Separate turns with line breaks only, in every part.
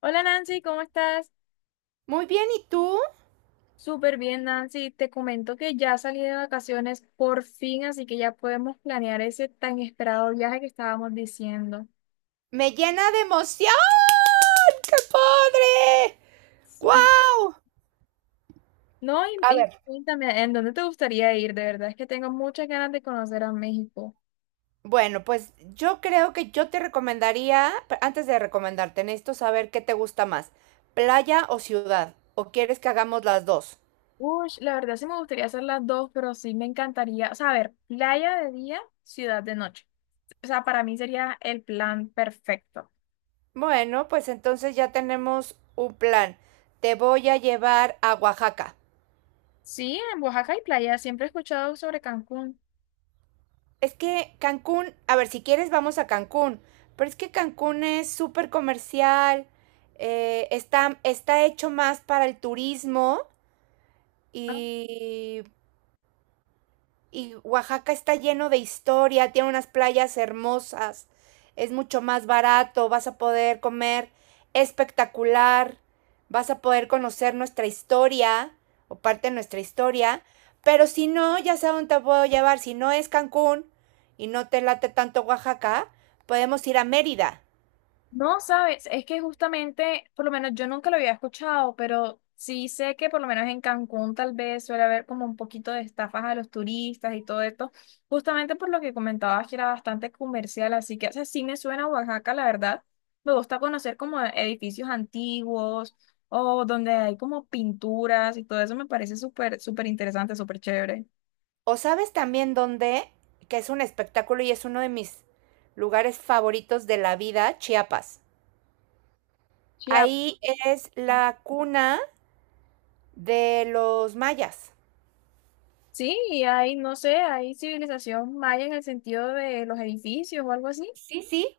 Hola Nancy, ¿cómo estás?
Muy bien, ¿y tú?
Súper bien, Nancy. Te comento que ya salí de vacaciones por fin, así que ya podemos planear ese tan esperado viaje que estábamos diciendo.
Me llena de emoción. ¡Qué padre!
Sí.
Guau.
No, y,
A
y
ver,
cuéntame, ¿en dónde te gustaría ir? De verdad es que tengo muchas ganas de conocer a México.
bueno, pues yo creo que yo te recomendaría, antes de recomendarte, necesito saber qué te gusta más, playa o ciudad, o quieres que hagamos las dos.
Uy, la verdad sí me gustaría hacer las dos, pero sí me encantaría, o sea, a ver, playa de día, ciudad de noche. O sea, para mí sería el plan perfecto.
Bueno, pues entonces ya tenemos un plan. Te voy a llevar a Oaxaca.
Sí, en Oaxaca hay playa, siempre he escuchado sobre Cancún.
Es que Cancún, a ver, si quieres vamos a Cancún, pero es que Cancún es súper comercial, está hecho más para el turismo y y Oaxaca está lleno de historia, tiene unas playas hermosas, es mucho más barato, vas a poder comer espectacular, vas a poder conocer nuestra historia o parte de nuestra historia, pero si no, ya sé a dónde te puedo llevar, si no es Cancún y no te late tanto Oaxaca, podemos ir a Mérida.
No, sabes, es que justamente, por lo menos yo nunca lo había escuchado, pero sí sé que por lo menos en Cancún tal vez suele haber como un poquito de estafas a los turistas y todo esto, justamente por lo que comentabas que era bastante comercial, así que, o sea, sí me suena a Oaxaca, la verdad. Me gusta conocer como edificios antiguos o donde hay como pinturas y todo eso me parece súper, súper interesante, súper chévere.
O sabes también dónde, que es un espectáculo y es uno de mis lugares favoritos de la vida, Chiapas.
Ya.
Ahí es la cuna de los mayas.
Sí, y hay, no sé, hay civilización maya en el sentido de los edificios o algo así.
Sí, sí.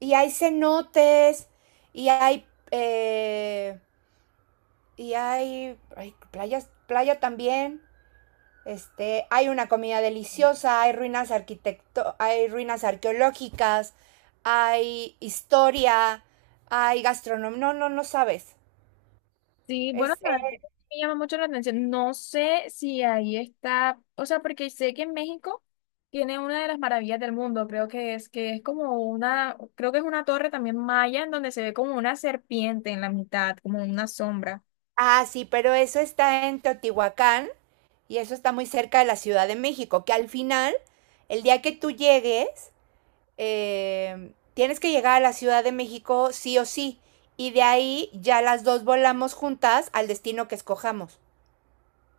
Y hay cenotes, y hay, eh, y hay playas, playa también. Este, hay una comida deliciosa, hay ruinas arqueológicas, hay historia, hay gastronomía. No, no, no sabes.
Sí, bueno,
Es,
la verdad
eh,
que me llama mucho la atención. No sé si ahí está, o sea, porque sé que en México tiene una de las maravillas del mundo, creo que es como una, creo que es una torre también maya en donde se ve como una serpiente en la mitad, como una sombra.
ah, sí, pero eso está en Teotihuacán y eso está muy cerca de la Ciudad de México, que al final, el día que tú llegues, tienes que llegar a la Ciudad de México sí o sí. Y de ahí ya las dos volamos juntas al destino que escojamos.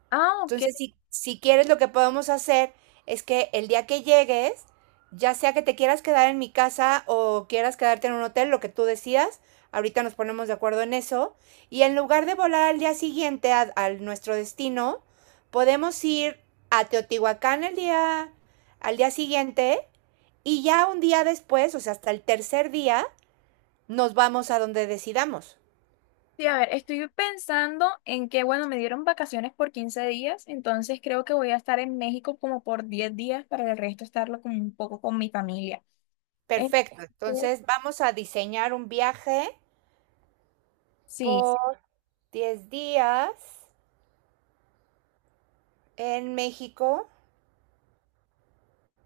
Ah, ok.
Entonces, si quieres, lo que podemos hacer es que el día que llegues, ya sea que te quieras quedar en mi casa o quieras quedarte en un hotel, lo que tú decidas, ahorita nos ponemos de acuerdo en eso, y en lugar de volar al día siguiente a nuestro destino, podemos ir a al día siguiente y ya un día después, o sea, hasta el tercer día, nos vamos a donde decidamos.
Sí, a ver, estoy pensando en que, bueno, me dieron vacaciones por 15 días, entonces creo que voy a estar en México como por 10 días para el resto estarlo como un poco con mi familia.
Perfecto.
Entonces,
Entonces vamos a diseñar un viaje
sí.
por 10 días en México.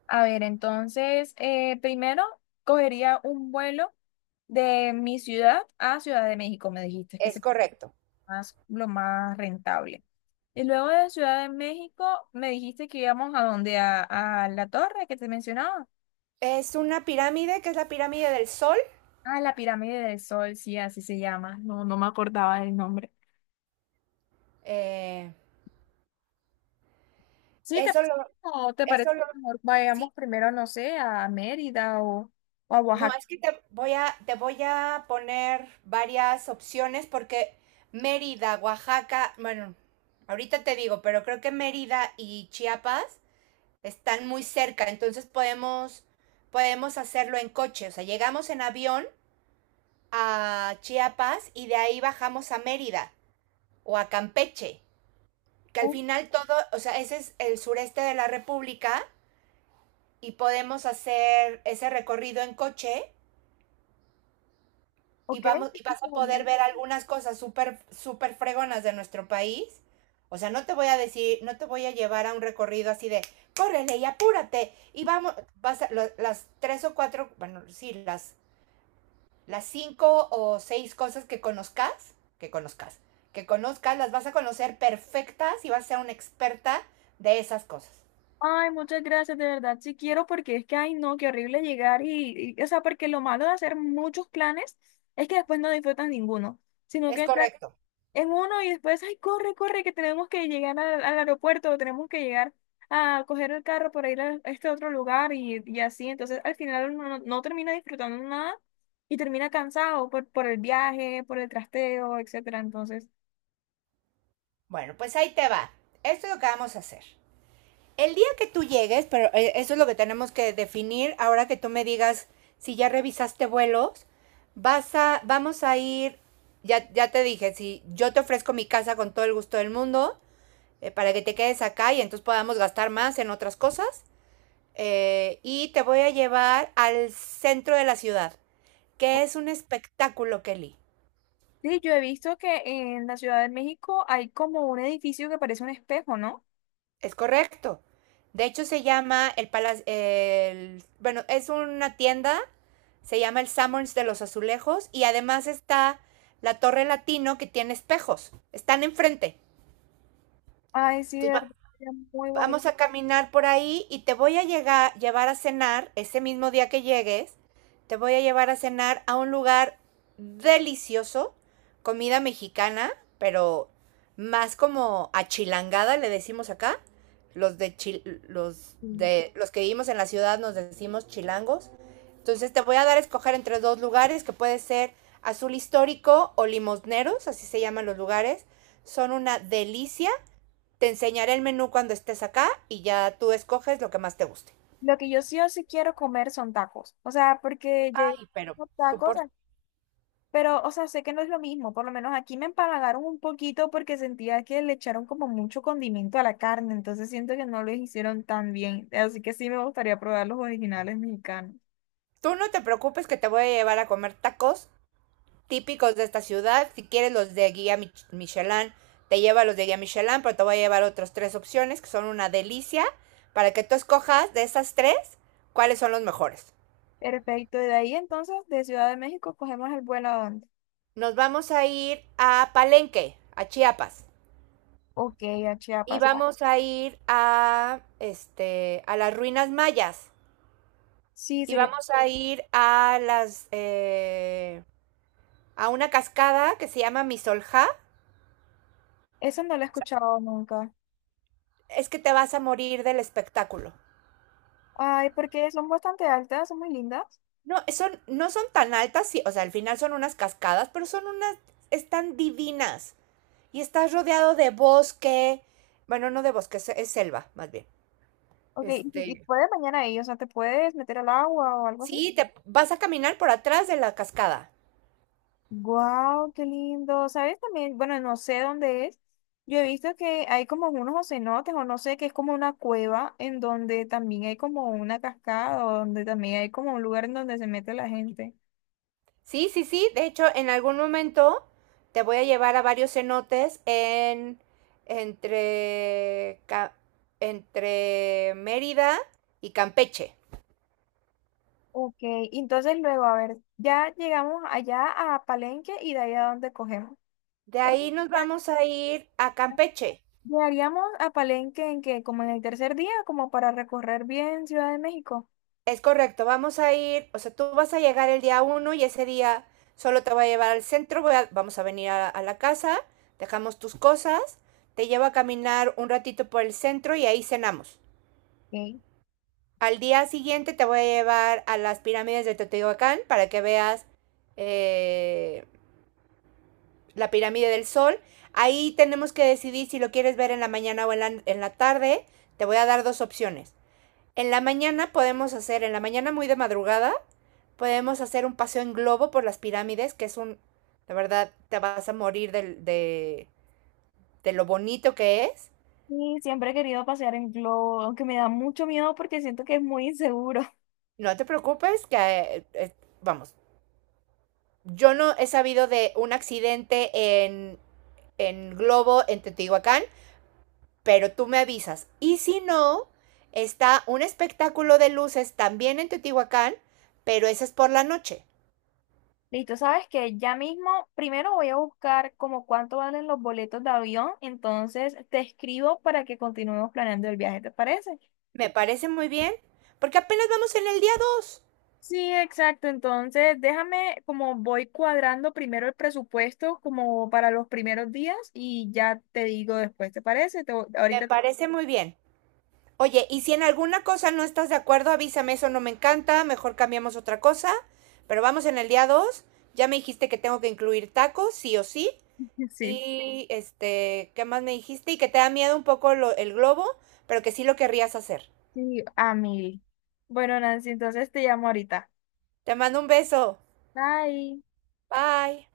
A ver, entonces, primero cogería un vuelo de mi ciudad a Ciudad de México, me dijiste que es
Es
el
correcto.
más, lo más rentable. Y luego de Ciudad de México, me dijiste que íbamos a donde, a la torre que te mencionaba.
Es una pirámide que es la pirámide del Sol.
Ah, la Pirámide del Sol, sí, así se llama. No, no me acordaba del nombre.
Eh,
Sí, ¿te
eso lo,
parece, o te
eso
parece
lo,
que mejor
sí.
vayamos primero, no sé, a Mérida o a
No,
Oaxaca?
es que te voy a poner varias opciones porque Mérida, Oaxaca, bueno, ahorita te digo, pero creo que Mérida y Chiapas están muy cerca, entonces podemos hacerlo en coche. O sea, llegamos en avión a Chiapas y de ahí bajamos a Mérida, o a Campeche, que al final todo, o sea, ese es el sureste de la República y podemos hacer ese recorrido en coche y
Ok.
vamos y vas a poder ver algunas cosas súper fregonas de nuestro país. O sea, no te voy a decir, no te voy a llevar a un recorrido así de córrele y apúrate y vamos, las tres o cuatro, bueno, sí, las cinco o seis cosas que conozcas, las vas a conocer perfectas y vas a ser una experta de esas cosas.
Ay, muchas gracias, de verdad, sí quiero porque es que, ay, no, qué horrible llegar o sea, porque lo malo de hacer muchos planes es que después no disfrutas ninguno, sino
Es
que estás
correcto.
en uno y después, ay, corre, corre, que tenemos que llegar al, al aeropuerto o tenemos que llegar a coger el carro para ir a este otro lugar y así, entonces al final uno no, no termina disfrutando nada y termina cansado por el viaje, por el trasteo, etcétera, entonces,
Bueno, pues ahí te va. Esto es lo que vamos a hacer. El día que tú llegues, pero eso es lo que tenemos que definir ahora que tú me digas si ya revisaste vuelos, vamos a ir, ya te dije, si yo te ofrezco mi casa con todo el gusto del mundo, para que te quedes acá y entonces podamos gastar más en otras cosas. Y te voy a llevar al centro de la ciudad, que es un espectáculo, Kelly.
sí, yo he visto que en la Ciudad de México hay como un edificio que parece un espejo, ¿no?
Es correcto. De hecho, se llama bueno, es una tienda, se llama el Summers de los Azulejos y además está la Torre Latino que tiene espejos. Están enfrente.
Ay, sí, de
Entonces,
verdad,
va-
sería muy bonito.
Vamos a caminar por ahí y te voy a llevar a cenar, ese mismo día que llegues, te voy a llevar a cenar a un lugar delicioso, comida mexicana, pero más como achilangada le decimos acá. Los
Mm.
de los que vivimos en la ciudad nos decimos chilangos. Entonces te voy a dar a escoger entre dos lugares que puede ser Azul Histórico o Limosneros, así se llaman los lugares. Son una delicia, te enseñaré el menú cuando estés acá y ya tú escoges lo que más te guste.
Lo que yo sí o sí quiero comer son tacos. O sea, porque
Ay, pero
llevo
tú,
tacos,
por...
ah, pero, o sea, sé que no es lo mismo. Por lo menos aquí me empalagaron un poquito porque sentía que le echaron como mucho condimento a la carne. Entonces siento que no lo hicieron tan bien. Así que sí me gustaría probar los originales mexicanos.
tú no te preocupes que te voy a llevar a comer tacos típicos de esta ciudad. Si quieres los de guía Michelin, te lleva los de guía Michelin, pero te voy a llevar otras tres opciones que son una delicia para que tú escojas de esas tres cuáles son los mejores.
Perfecto. De ahí entonces, de Ciudad de México, ¿cogemos el vuelo a dónde?
Nos vamos a ir a Palenque, a Chiapas.
Ok, a
Y
Chiapas. Ah,
vamos a ir a este a las ruinas mayas.
sí,
Y
sería.
vamos a ir a las a una cascada que se llama Misolja.
Eso no lo he escuchado nunca.
Es que te vas a morir del espectáculo.
Ay, porque son bastante altas, son muy lindas.
No, no son tan altas, sí, o sea, al final son unas cascadas, pero son unas, están divinas. Y estás rodeado de bosque, bueno, no de bosque, es selva, más bien.
Ok, y
Este,
puedes mañana ahí? O sea, ¿te puedes meter al agua o algo así?
sí, te vas a caminar por atrás de la cascada.
Wow, qué lindo. ¿Sabes también? Bueno, no sé dónde es. Yo he visto que hay como unos cenotes o no sé, que es como una cueva en donde también hay como una cascada o donde también hay como un lugar en donde se mete la gente.
Sí, sí, sí. De hecho, en algún momento te voy a llevar a varios cenotes entre Ca- entre Mérida y Campeche.
Ok, entonces luego, a ver, ya llegamos allá a Palenque y de ahí a dónde cogemos.
De ahí nos
Ya
vamos a ir a Campeche.
llegaríamos a Palenque en que como en el tercer día, como para recorrer bien Ciudad de México.
Es correcto, vamos a ir, o sea, tú vas a llegar el día 1 y ese día solo te voy a llevar al centro, vamos a venir a la casa, dejamos tus cosas, te llevo a caminar un ratito por el centro y ahí cenamos.
Ok.
Al día siguiente te voy a llevar a las pirámides de Teotihuacán para que veas eh, la pirámide del sol. Ahí tenemos que decidir si lo quieres ver en la mañana o en en la tarde. Te voy a dar dos opciones. En la mañana muy de madrugada, podemos hacer un paseo en globo por las pirámides, que es un, la verdad, te vas a morir de lo bonito que es.
Sí, siempre he querido pasear en globo, aunque me da mucho miedo porque siento que es muy inseguro.
No te preocupes, que, vamos, yo no he sabido de un accidente en Globo, en Teotihuacán, pero tú me avisas. Y si no, está un espectáculo de luces también en Teotihuacán, pero ese es por la noche.
Listo, sabes que ya mismo, primero voy a buscar como cuánto valen los boletos de avión, entonces te escribo para que continuemos planeando el viaje, ¿te parece?
Me parece muy bien, porque apenas vamos en el día 2.
Sí, exacto. Entonces, déjame como voy cuadrando primero el presupuesto como para los primeros días y ya te digo después, ¿te parece? Te-
Me
ahorita te-
parece muy bien. Oye, y si en alguna cosa no estás de acuerdo, avísame, eso no me encanta, mejor cambiamos otra cosa, pero vamos en el día 2. Ya me dijiste que tengo que incluir tacos, sí o sí.
Sí,
Y este, ¿qué más me dijiste? Y que te da miedo un poco el globo, pero que sí lo querrías hacer.
sí, a mí. Bueno, Nancy, entonces te llamo ahorita.
Te mando un beso.
Bye.
Bye.